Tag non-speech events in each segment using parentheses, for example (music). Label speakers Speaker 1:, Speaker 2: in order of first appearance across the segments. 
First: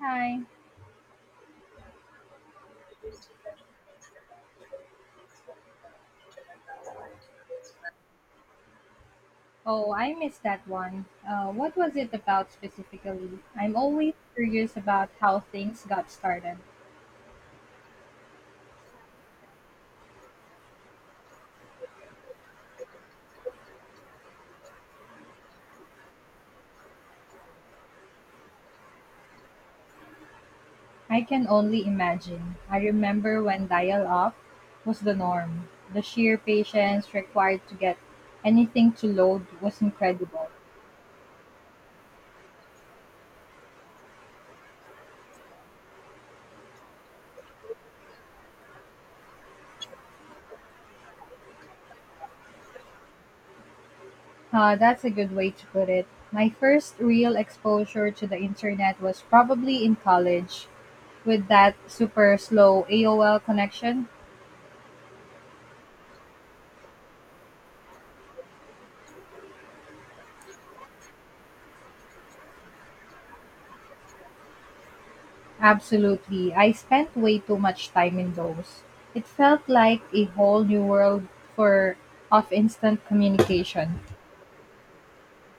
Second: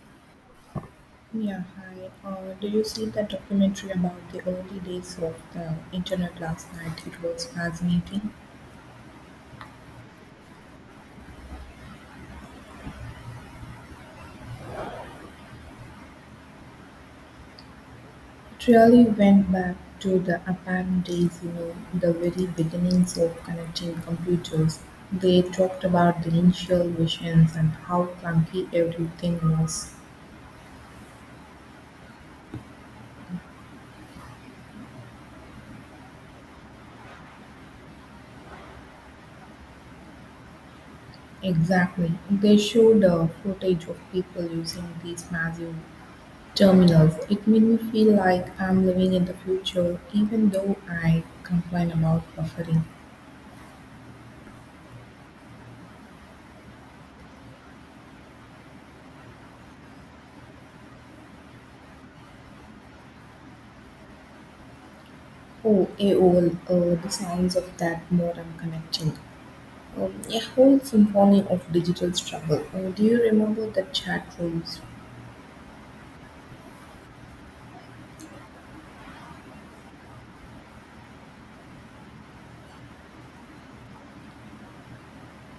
Speaker 1: Hi.
Speaker 2: Yeah, hi. Did you see that documentary about the early days of the internet last night? It was fascinating.
Speaker 1: Oh, I missed that one. What was it about specifically? I'm always curious about how things got started.
Speaker 2: It really went back to the apparent days, you know, the very beginnings of connecting computers. They talked about the initial visions and how clunky everything was.
Speaker 1: I can only imagine. I remember when dial up was the norm. The sheer patience required to get anything to load was incredible.
Speaker 2: Exactly. They showed footage of people using these massive terminals. It made me feel like I'm living in the future even though I complain about buffering.
Speaker 1: That's a good way to put it. My first real exposure to the internet was probably in college with that super slow AOL connection.
Speaker 2: Oh, AOL, the sounds of that more I'm connecting. A whole symphony of digital struggle. Do you remember the chat rooms?
Speaker 1: Absolutely. I spent way too much time in those. It felt like a whole new world for of instant communication.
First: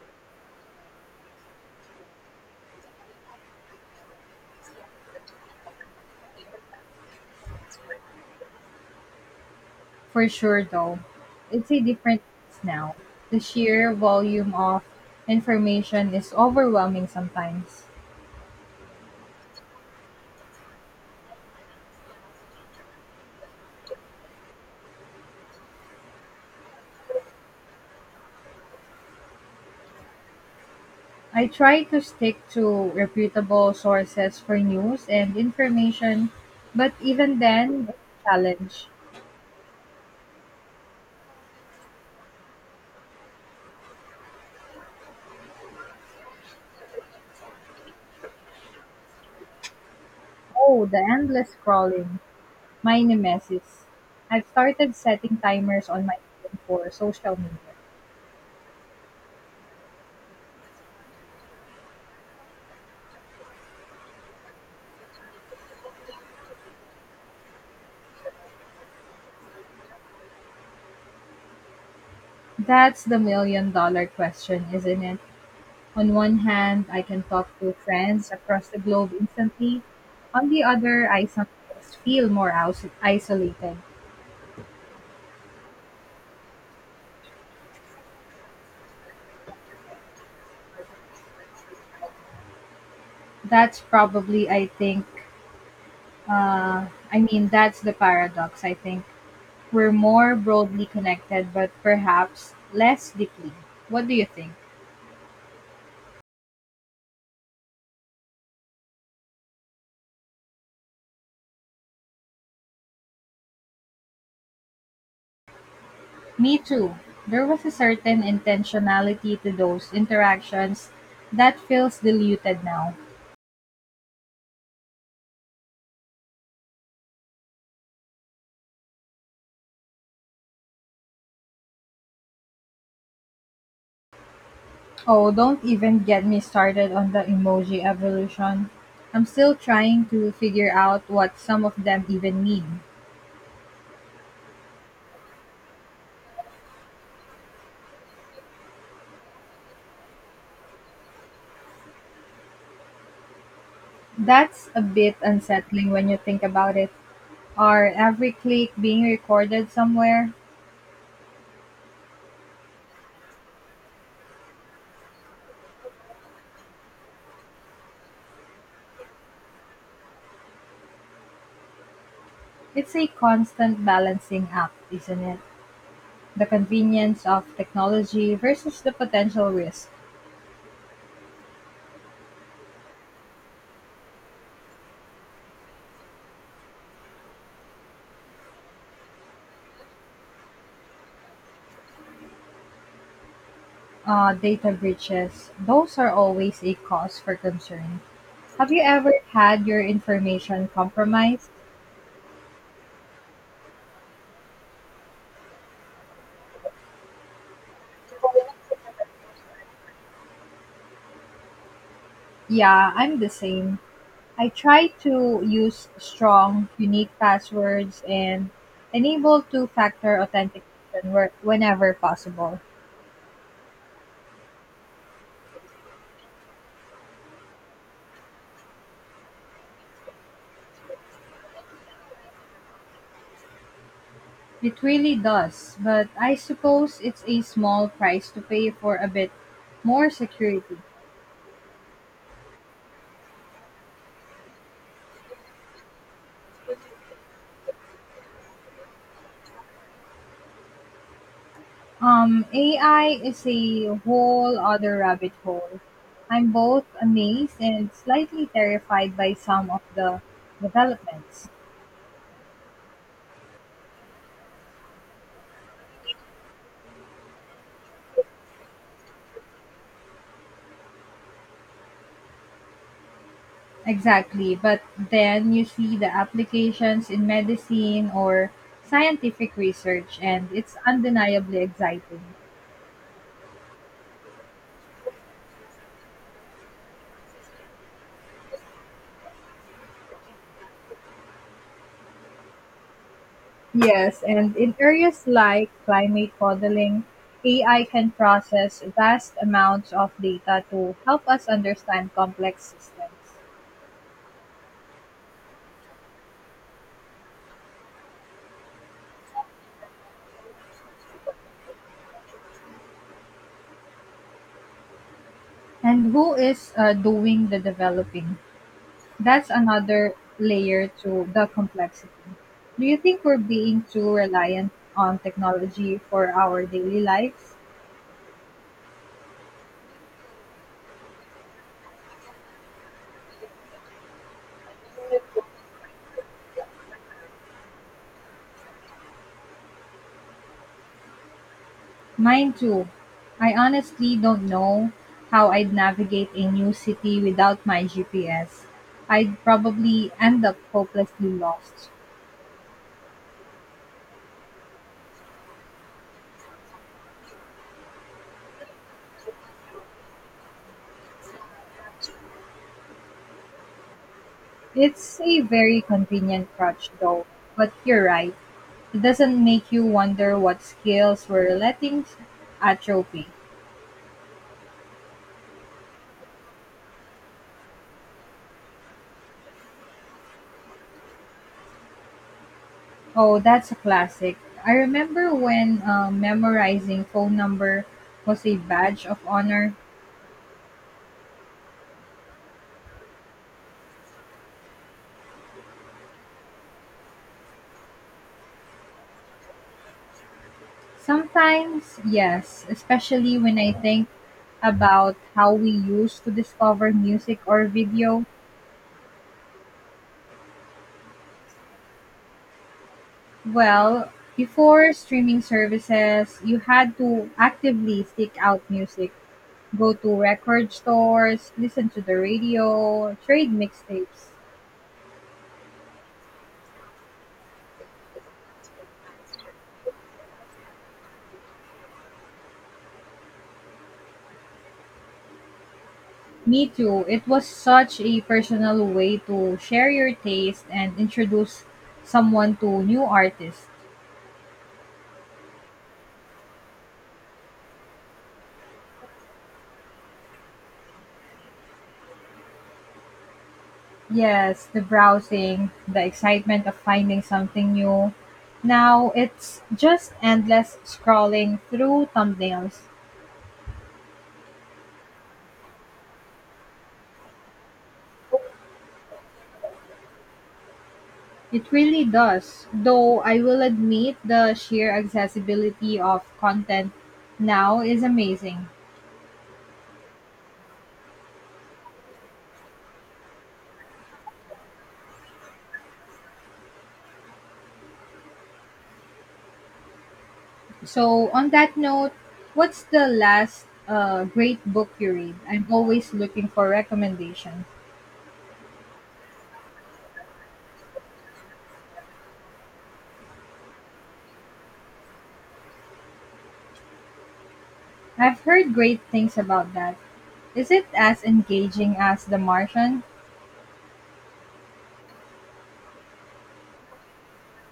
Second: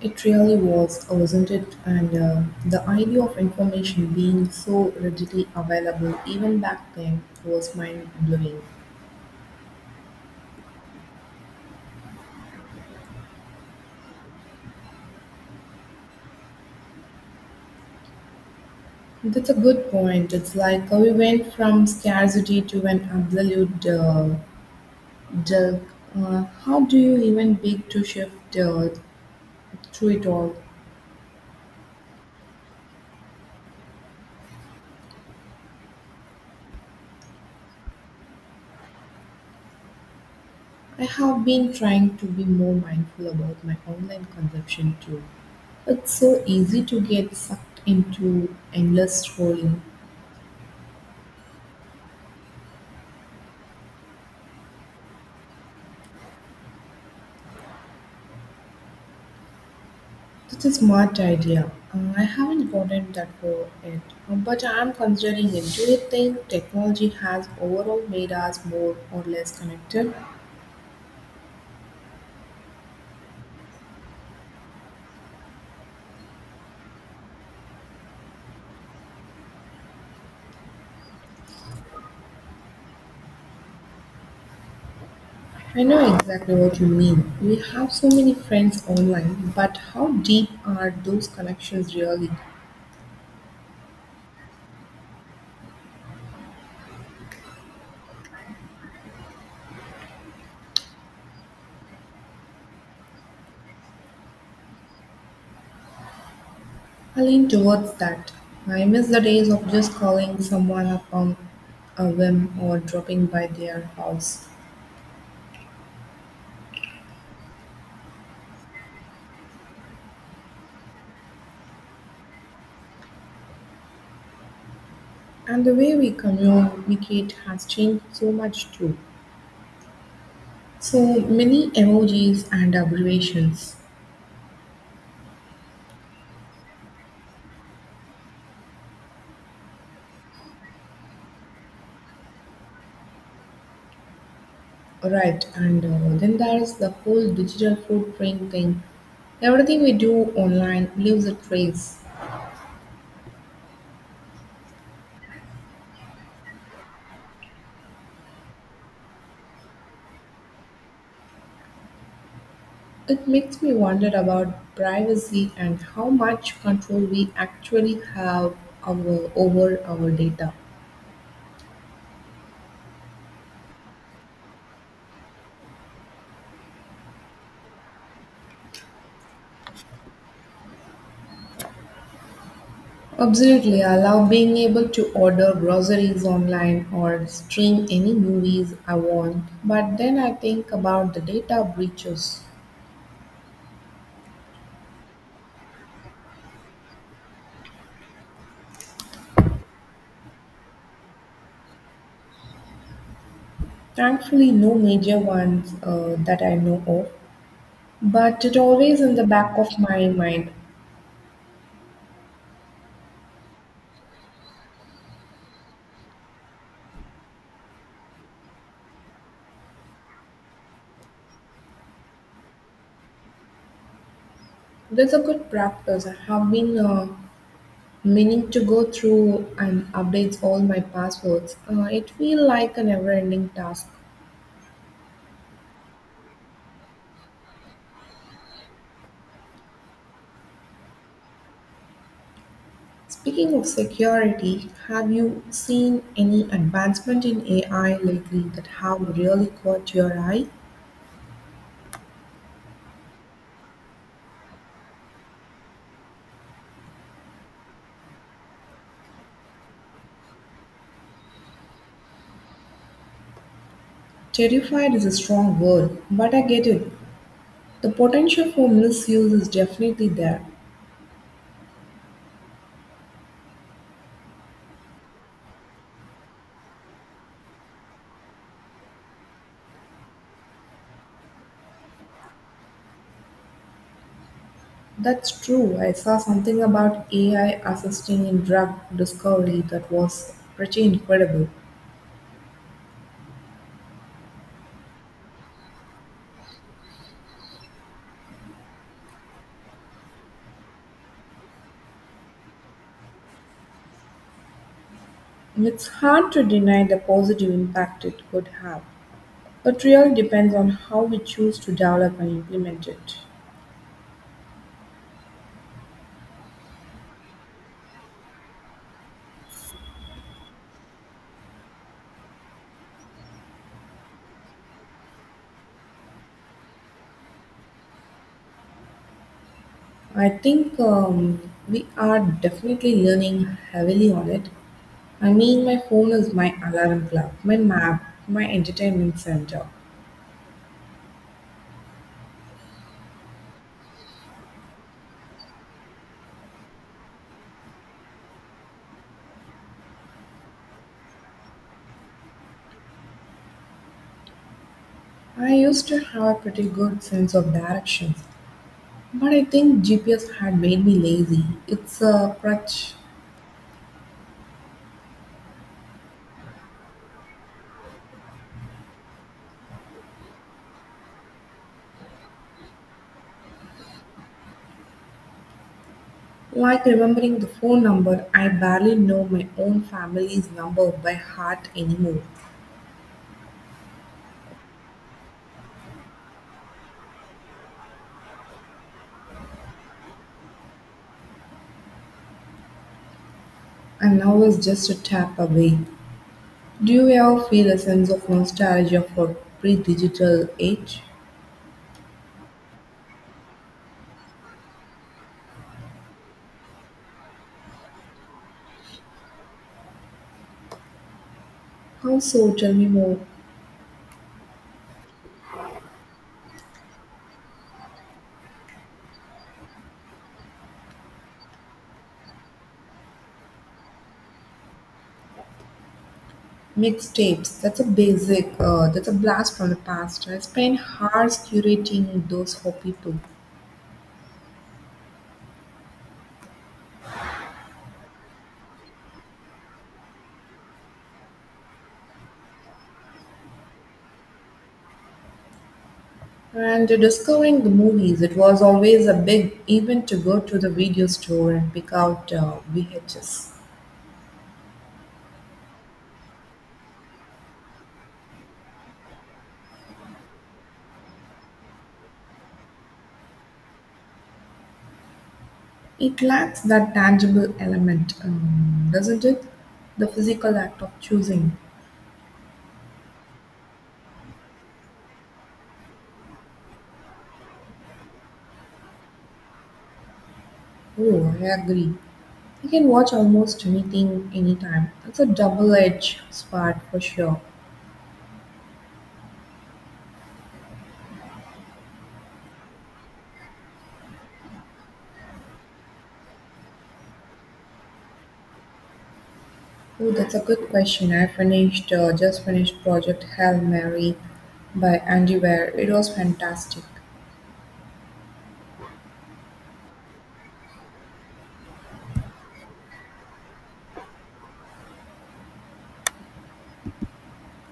Speaker 2: It really was, wasn't it? And the idea of information being so readily available even back then was mind blowing.
Speaker 1: For sure though. It's a difference now. The sheer volume of information is overwhelming sometimes.
Speaker 2: That's a good point. It's like we went from scarcity to an absolute dearth. How do you even begin to shift through it all?
Speaker 1: I try to stick to reputable sources for news and information, but even then it's a challenge.
Speaker 2: I have been trying to be more mindful about my online consumption too. It's so easy to get sucked into endless scrolling.
Speaker 1: Oh, the endless scrolling. My nemesis. I've started setting timers on my phone for social media.
Speaker 2: That's a smart idea. I haven't gotten that far yet, but I am considering it. Do you think technology has overall made us more or less connected?
Speaker 1: That's the million dollar question, isn't it? On one hand, I can talk to friends across the globe instantly. On the other, I sometimes feel more isolated.
Speaker 2: I know exactly what you mean. We have so many friends online, but how deep are those connections really?
Speaker 1: That's probably, I think, that's the paradox, I think. We're more broadly connected, but perhaps less deeply. What do you think?
Speaker 2: I lean towards that. I miss the days of just calling someone up on a whim or dropping by their house.
Speaker 1: Me too. There was a certain intentionality to those interactions that feels diluted now.
Speaker 2: And the way we communicate has changed so much too. So many emojis and abbreviations.
Speaker 1: Oh, don't even get me started on the emoji evolution. I'm still trying to figure out what some of them even mean.
Speaker 2: Right, and then there's the whole digital footprint thing. Everything we do online leaves a trace.
Speaker 1: That's a bit unsettling when you think about it. Are every click being recorded somewhere?
Speaker 2: It makes me wonder about privacy and how much control we actually have over our data.
Speaker 1: It's a constant balancing act, isn't it? The convenience of technology versus the potential risk.
Speaker 2: Absolutely, I love being able to order groceries online or stream any movies I want. But then I think about the data breaches.
Speaker 1: Data breaches, those are always a cause for concern. Have you ever had your information compromised?
Speaker 2: Thankfully, no major ones that I know of, but it always in the back of my mind.
Speaker 1: Yeah, I'm the same. I try to use strong, unique passwords and enable two factor authentication whenever possible.
Speaker 2: That's a good practice. I have been meaning to go through and update all my passwords. It feels like a never-ending task.
Speaker 1: It really does, but I suppose it's a small price to pay for a bit more security.
Speaker 2: Speaking of security, have you seen any advancement in AI lately that have really caught your eye?
Speaker 1: AI is a whole other rabbit hole. I'm both amazed and slightly terrified by some of the developments.
Speaker 2: Terrified is a strong word, but I get it. The potential for misuse is definitely there.
Speaker 1: Exactly, but then you see the applications in medicine or scientific research, and it's undeniably exciting.
Speaker 2: That's true. I saw something about AI assisting in drug discovery that was pretty incredible.
Speaker 1: Yes, and in areas like climate modeling, AI can process vast amounts of data to help us understand complex systems.
Speaker 2: It's hard to deny the positive impact it could have. It really depends on how we choose to develop and implement it.
Speaker 1: And who is doing the developing? That's another layer to the complexity. Do you think we're being too reliant on technology for our daily lives?
Speaker 2: I think we are definitely learning heavily on it. I mean, my phone is my alarm clock, my map, my entertainment center.
Speaker 1: Mine too. I honestly don't know how I'd navigate a new city without my GPS. I'd probably end up hopelessly lost.
Speaker 2: I used to have a pretty good sense of directions, but I think GPS had made me lazy. It's a crutch.
Speaker 1: It's a very convenient crutch, though, but you're right. It doesn't make you wonder what skills we're letting atrophy.
Speaker 2: Like remembering the phone number, I barely know my own family's number by heart anymore,
Speaker 1: Oh, that's a classic. I remember when memorizing phone number was a badge of honor.
Speaker 2: and now it's just a tap away. Do you ever feel a sense of nostalgia for pre digital age?
Speaker 1: Sometimes, yes, especially when I think about how we used to discover music or video.
Speaker 2: How so? Tell me more.
Speaker 1: Well, before streaming services, you had to actively seek out music, go to record stores, listen to the radio, trade mixtapes.
Speaker 2: Mixtapes, that's a basic, that's a blast from the past. I spent hours curating those for people.
Speaker 1: Me too. It was such a personal way to share your taste and introduce someone to new artists.
Speaker 2: And discovering the movies, it was always a big event to go to the video store and pick out VHS.
Speaker 1: Yes, the browsing, the excitement of finding something new. Now it's just endless scrolling through thumbnails.
Speaker 2: It lacks that tangible element, doesn't it? The physical act of choosing.
Speaker 1: It really does. Though I will admit the sheer accessibility of content now is amazing.
Speaker 2: Oh, I agree. You can watch almost anything, anytime. That's a double-edged sword for sure.
Speaker 1: So, on that note, what's the last great book you read? I'm always looking for recommendations.
Speaker 2: Oh, that's a good question. I finished, just finished Project Hail Mary by Andy Weir. It was fantastic.
Speaker 1: I've heard great things about that. Is it as engaging as The Martian?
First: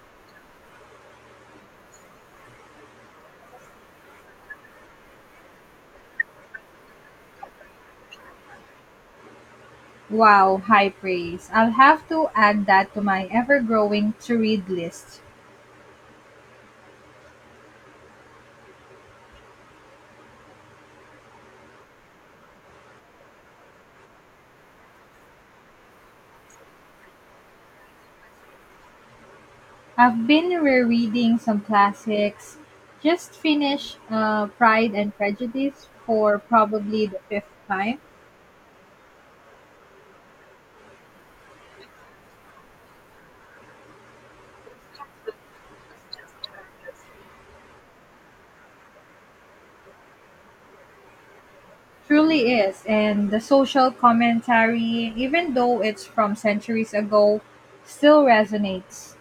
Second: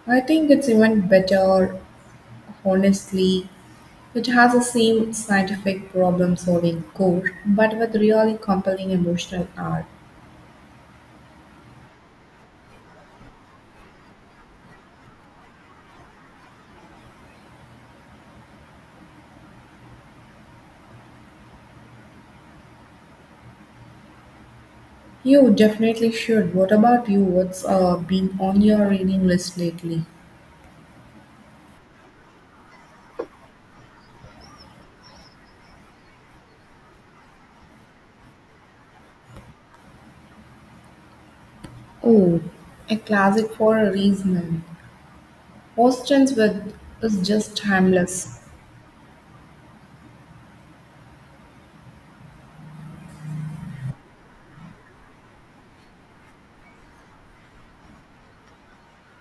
Speaker 2: I think it's even better, honestly. It has the same scientific problem-solving core, but with really compelling emotional arc.
Speaker 1: Wow, high praise. I'll have to add that to my ever growing to read list.
Speaker 2: You definitely should. What about you? What's been on your reading list lately?
Speaker 1: I've been rereading some classics. Just finished Pride and Prejudice for probably the fifth time.
Speaker 2: Oh, a classic for a reason. Austen's With is just timeless.
Speaker 1: Truly is. And the social commentary, even though it's from centuries ago, still resonates.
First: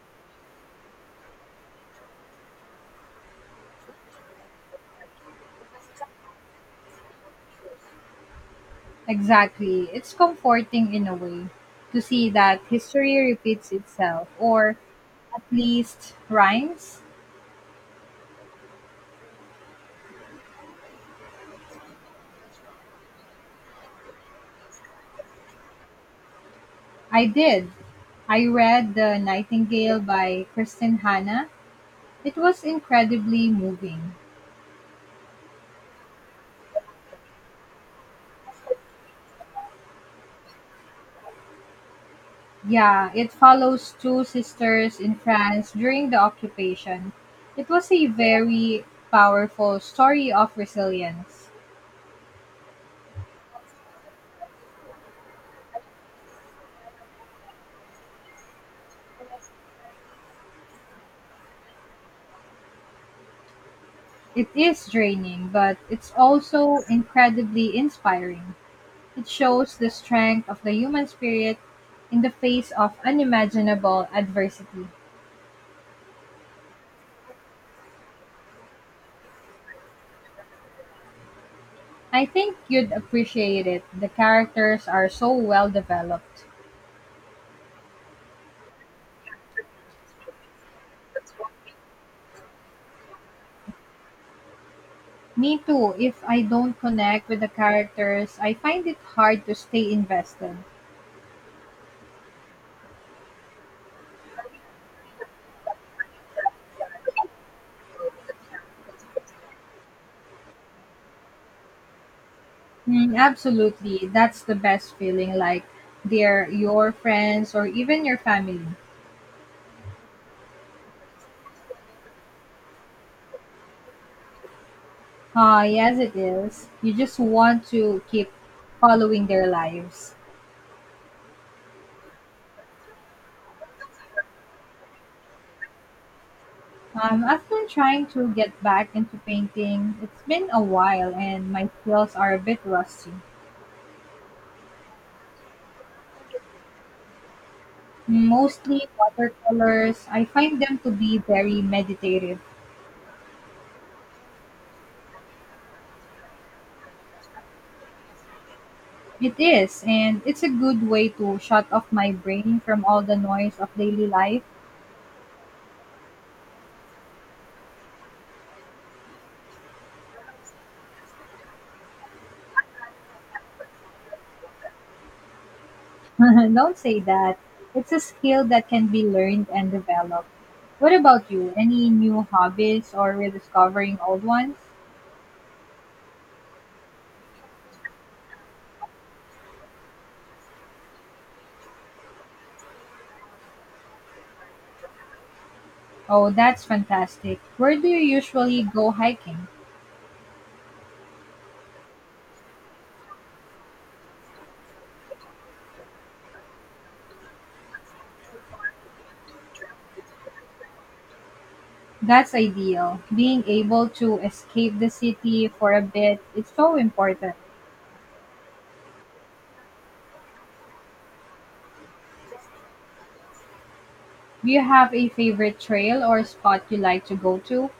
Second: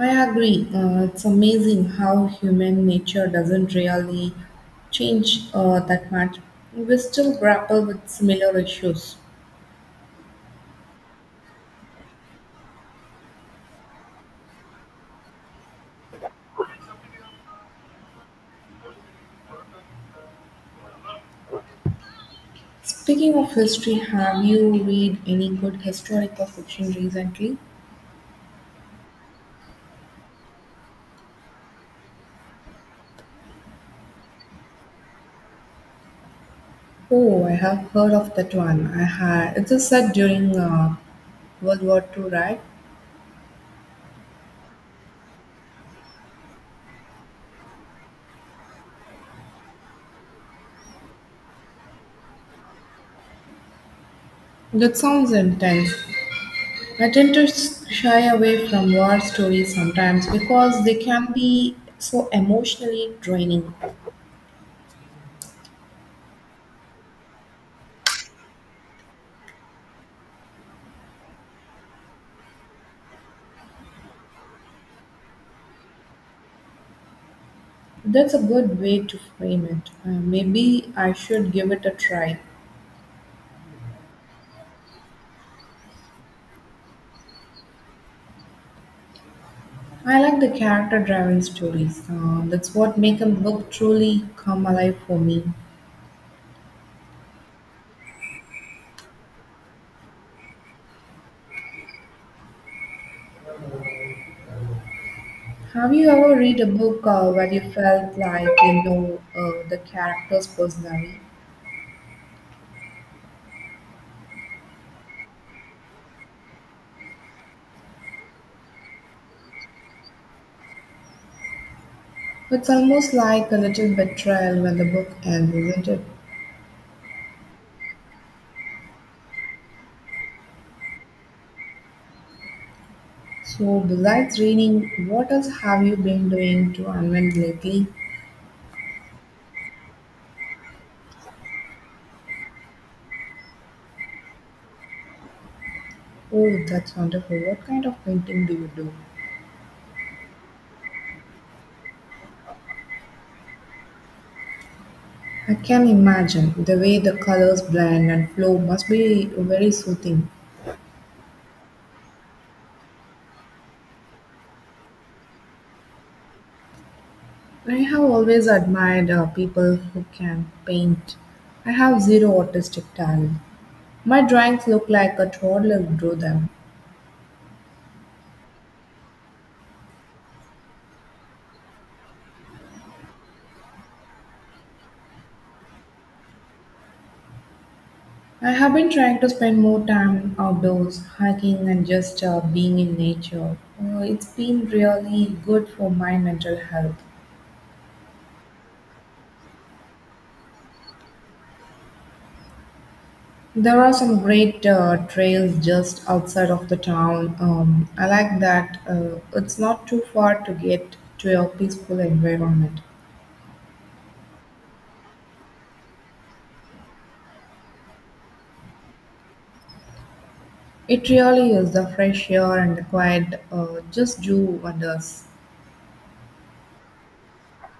Speaker 2: I agree. It's amazing how human nature doesn't really change that much. We still grapple with similar issues.
Speaker 1: Exactly. It's comforting in a way to see that history repeats itself, or at least rhymes.
Speaker 2: Speaking of history, have you read any good historical fiction
Speaker 1: I
Speaker 2: recently?
Speaker 1: did. I read The Nightingale by Kristen Hanna. It was incredibly moving.
Speaker 2: Oh, I have heard of that one. I had it is set during World War II, right?
Speaker 1: Yeah, it follows two sisters in France during the occupation. It was a very powerful story of resilience.
Speaker 2: That sounds intense. I tend to shy away from war stories sometimes because they can be so emotionally draining.
Speaker 1: It is draining, but it's also incredibly inspiring. It shows the strength of the human spirit in the face of unimaginable adversity.
Speaker 2: That's a good way to frame it. Maybe I should give it a
Speaker 1: I
Speaker 2: try.
Speaker 1: think you'd appreciate it. The characters are so well developed.
Speaker 2: I like the character-driven stories. That's what make a book truly come alive for me.
Speaker 1: Me too, if I don't connect with the characters, I find it hard to stay invested.
Speaker 2: Have you ever read a book where you felt like you know the characters personally?
Speaker 1: Mm, absolutely. That's the best feeling. Like they're your friends or even your family.
Speaker 2: It's almost like a little betrayal when the book ends,
Speaker 1: Ah,
Speaker 2: isn't
Speaker 1: yes,
Speaker 2: it?
Speaker 1: it is. You just want to keep following their lives.
Speaker 2: So, besides reading, what else have you been doing to unwind
Speaker 1: I've been
Speaker 2: lately?
Speaker 1: trying to get back into painting. It's been a while and my skills are a bit rusty.
Speaker 2: Oh, that's wonderful. What kind of painting do you
Speaker 1: Mostly
Speaker 2: do?
Speaker 1: watercolors. I find them to be very meditative.
Speaker 2: I can imagine the way the colors blend and flow must be
Speaker 1: It
Speaker 2: very
Speaker 1: is, and
Speaker 2: soothing.
Speaker 1: it's a good way to shut off my brain from all the noise of daily life.
Speaker 2: I have always admired people who can paint. I have zero artistic talent. My drawings look like a toddler drew
Speaker 1: (laughs)
Speaker 2: them.
Speaker 1: Don't say that. It's a skill that can be learned and developed. What about you? Any new hobbies or rediscovering old ones?
Speaker 2: I have been trying to spend more time outdoors, hiking, and just being in nature. It's been really good for my
Speaker 1: Oh,
Speaker 2: mental
Speaker 1: that's
Speaker 2: health.
Speaker 1: fantastic. Where do you usually go hiking?
Speaker 2: There are some great trails just outside of the town. I like that it's not too far to get to a peaceful
Speaker 1: That's
Speaker 2: environment.
Speaker 1: ideal. Being able to escape the city for a bit, it's so important.
Speaker 2: It really is the fresh air and the quiet just do
Speaker 1: Do you have a
Speaker 2: wonders.
Speaker 1: favorite trail or spot you like to go to?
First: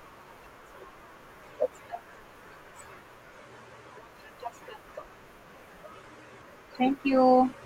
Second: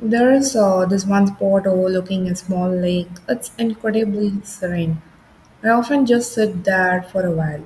Speaker 2: There is this one spot overlooking a small lake. It's incredibly serene. I often just sit
Speaker 1: Thank
Speaker 2: there for a
Speaker 1: you.
Speaker 2: while.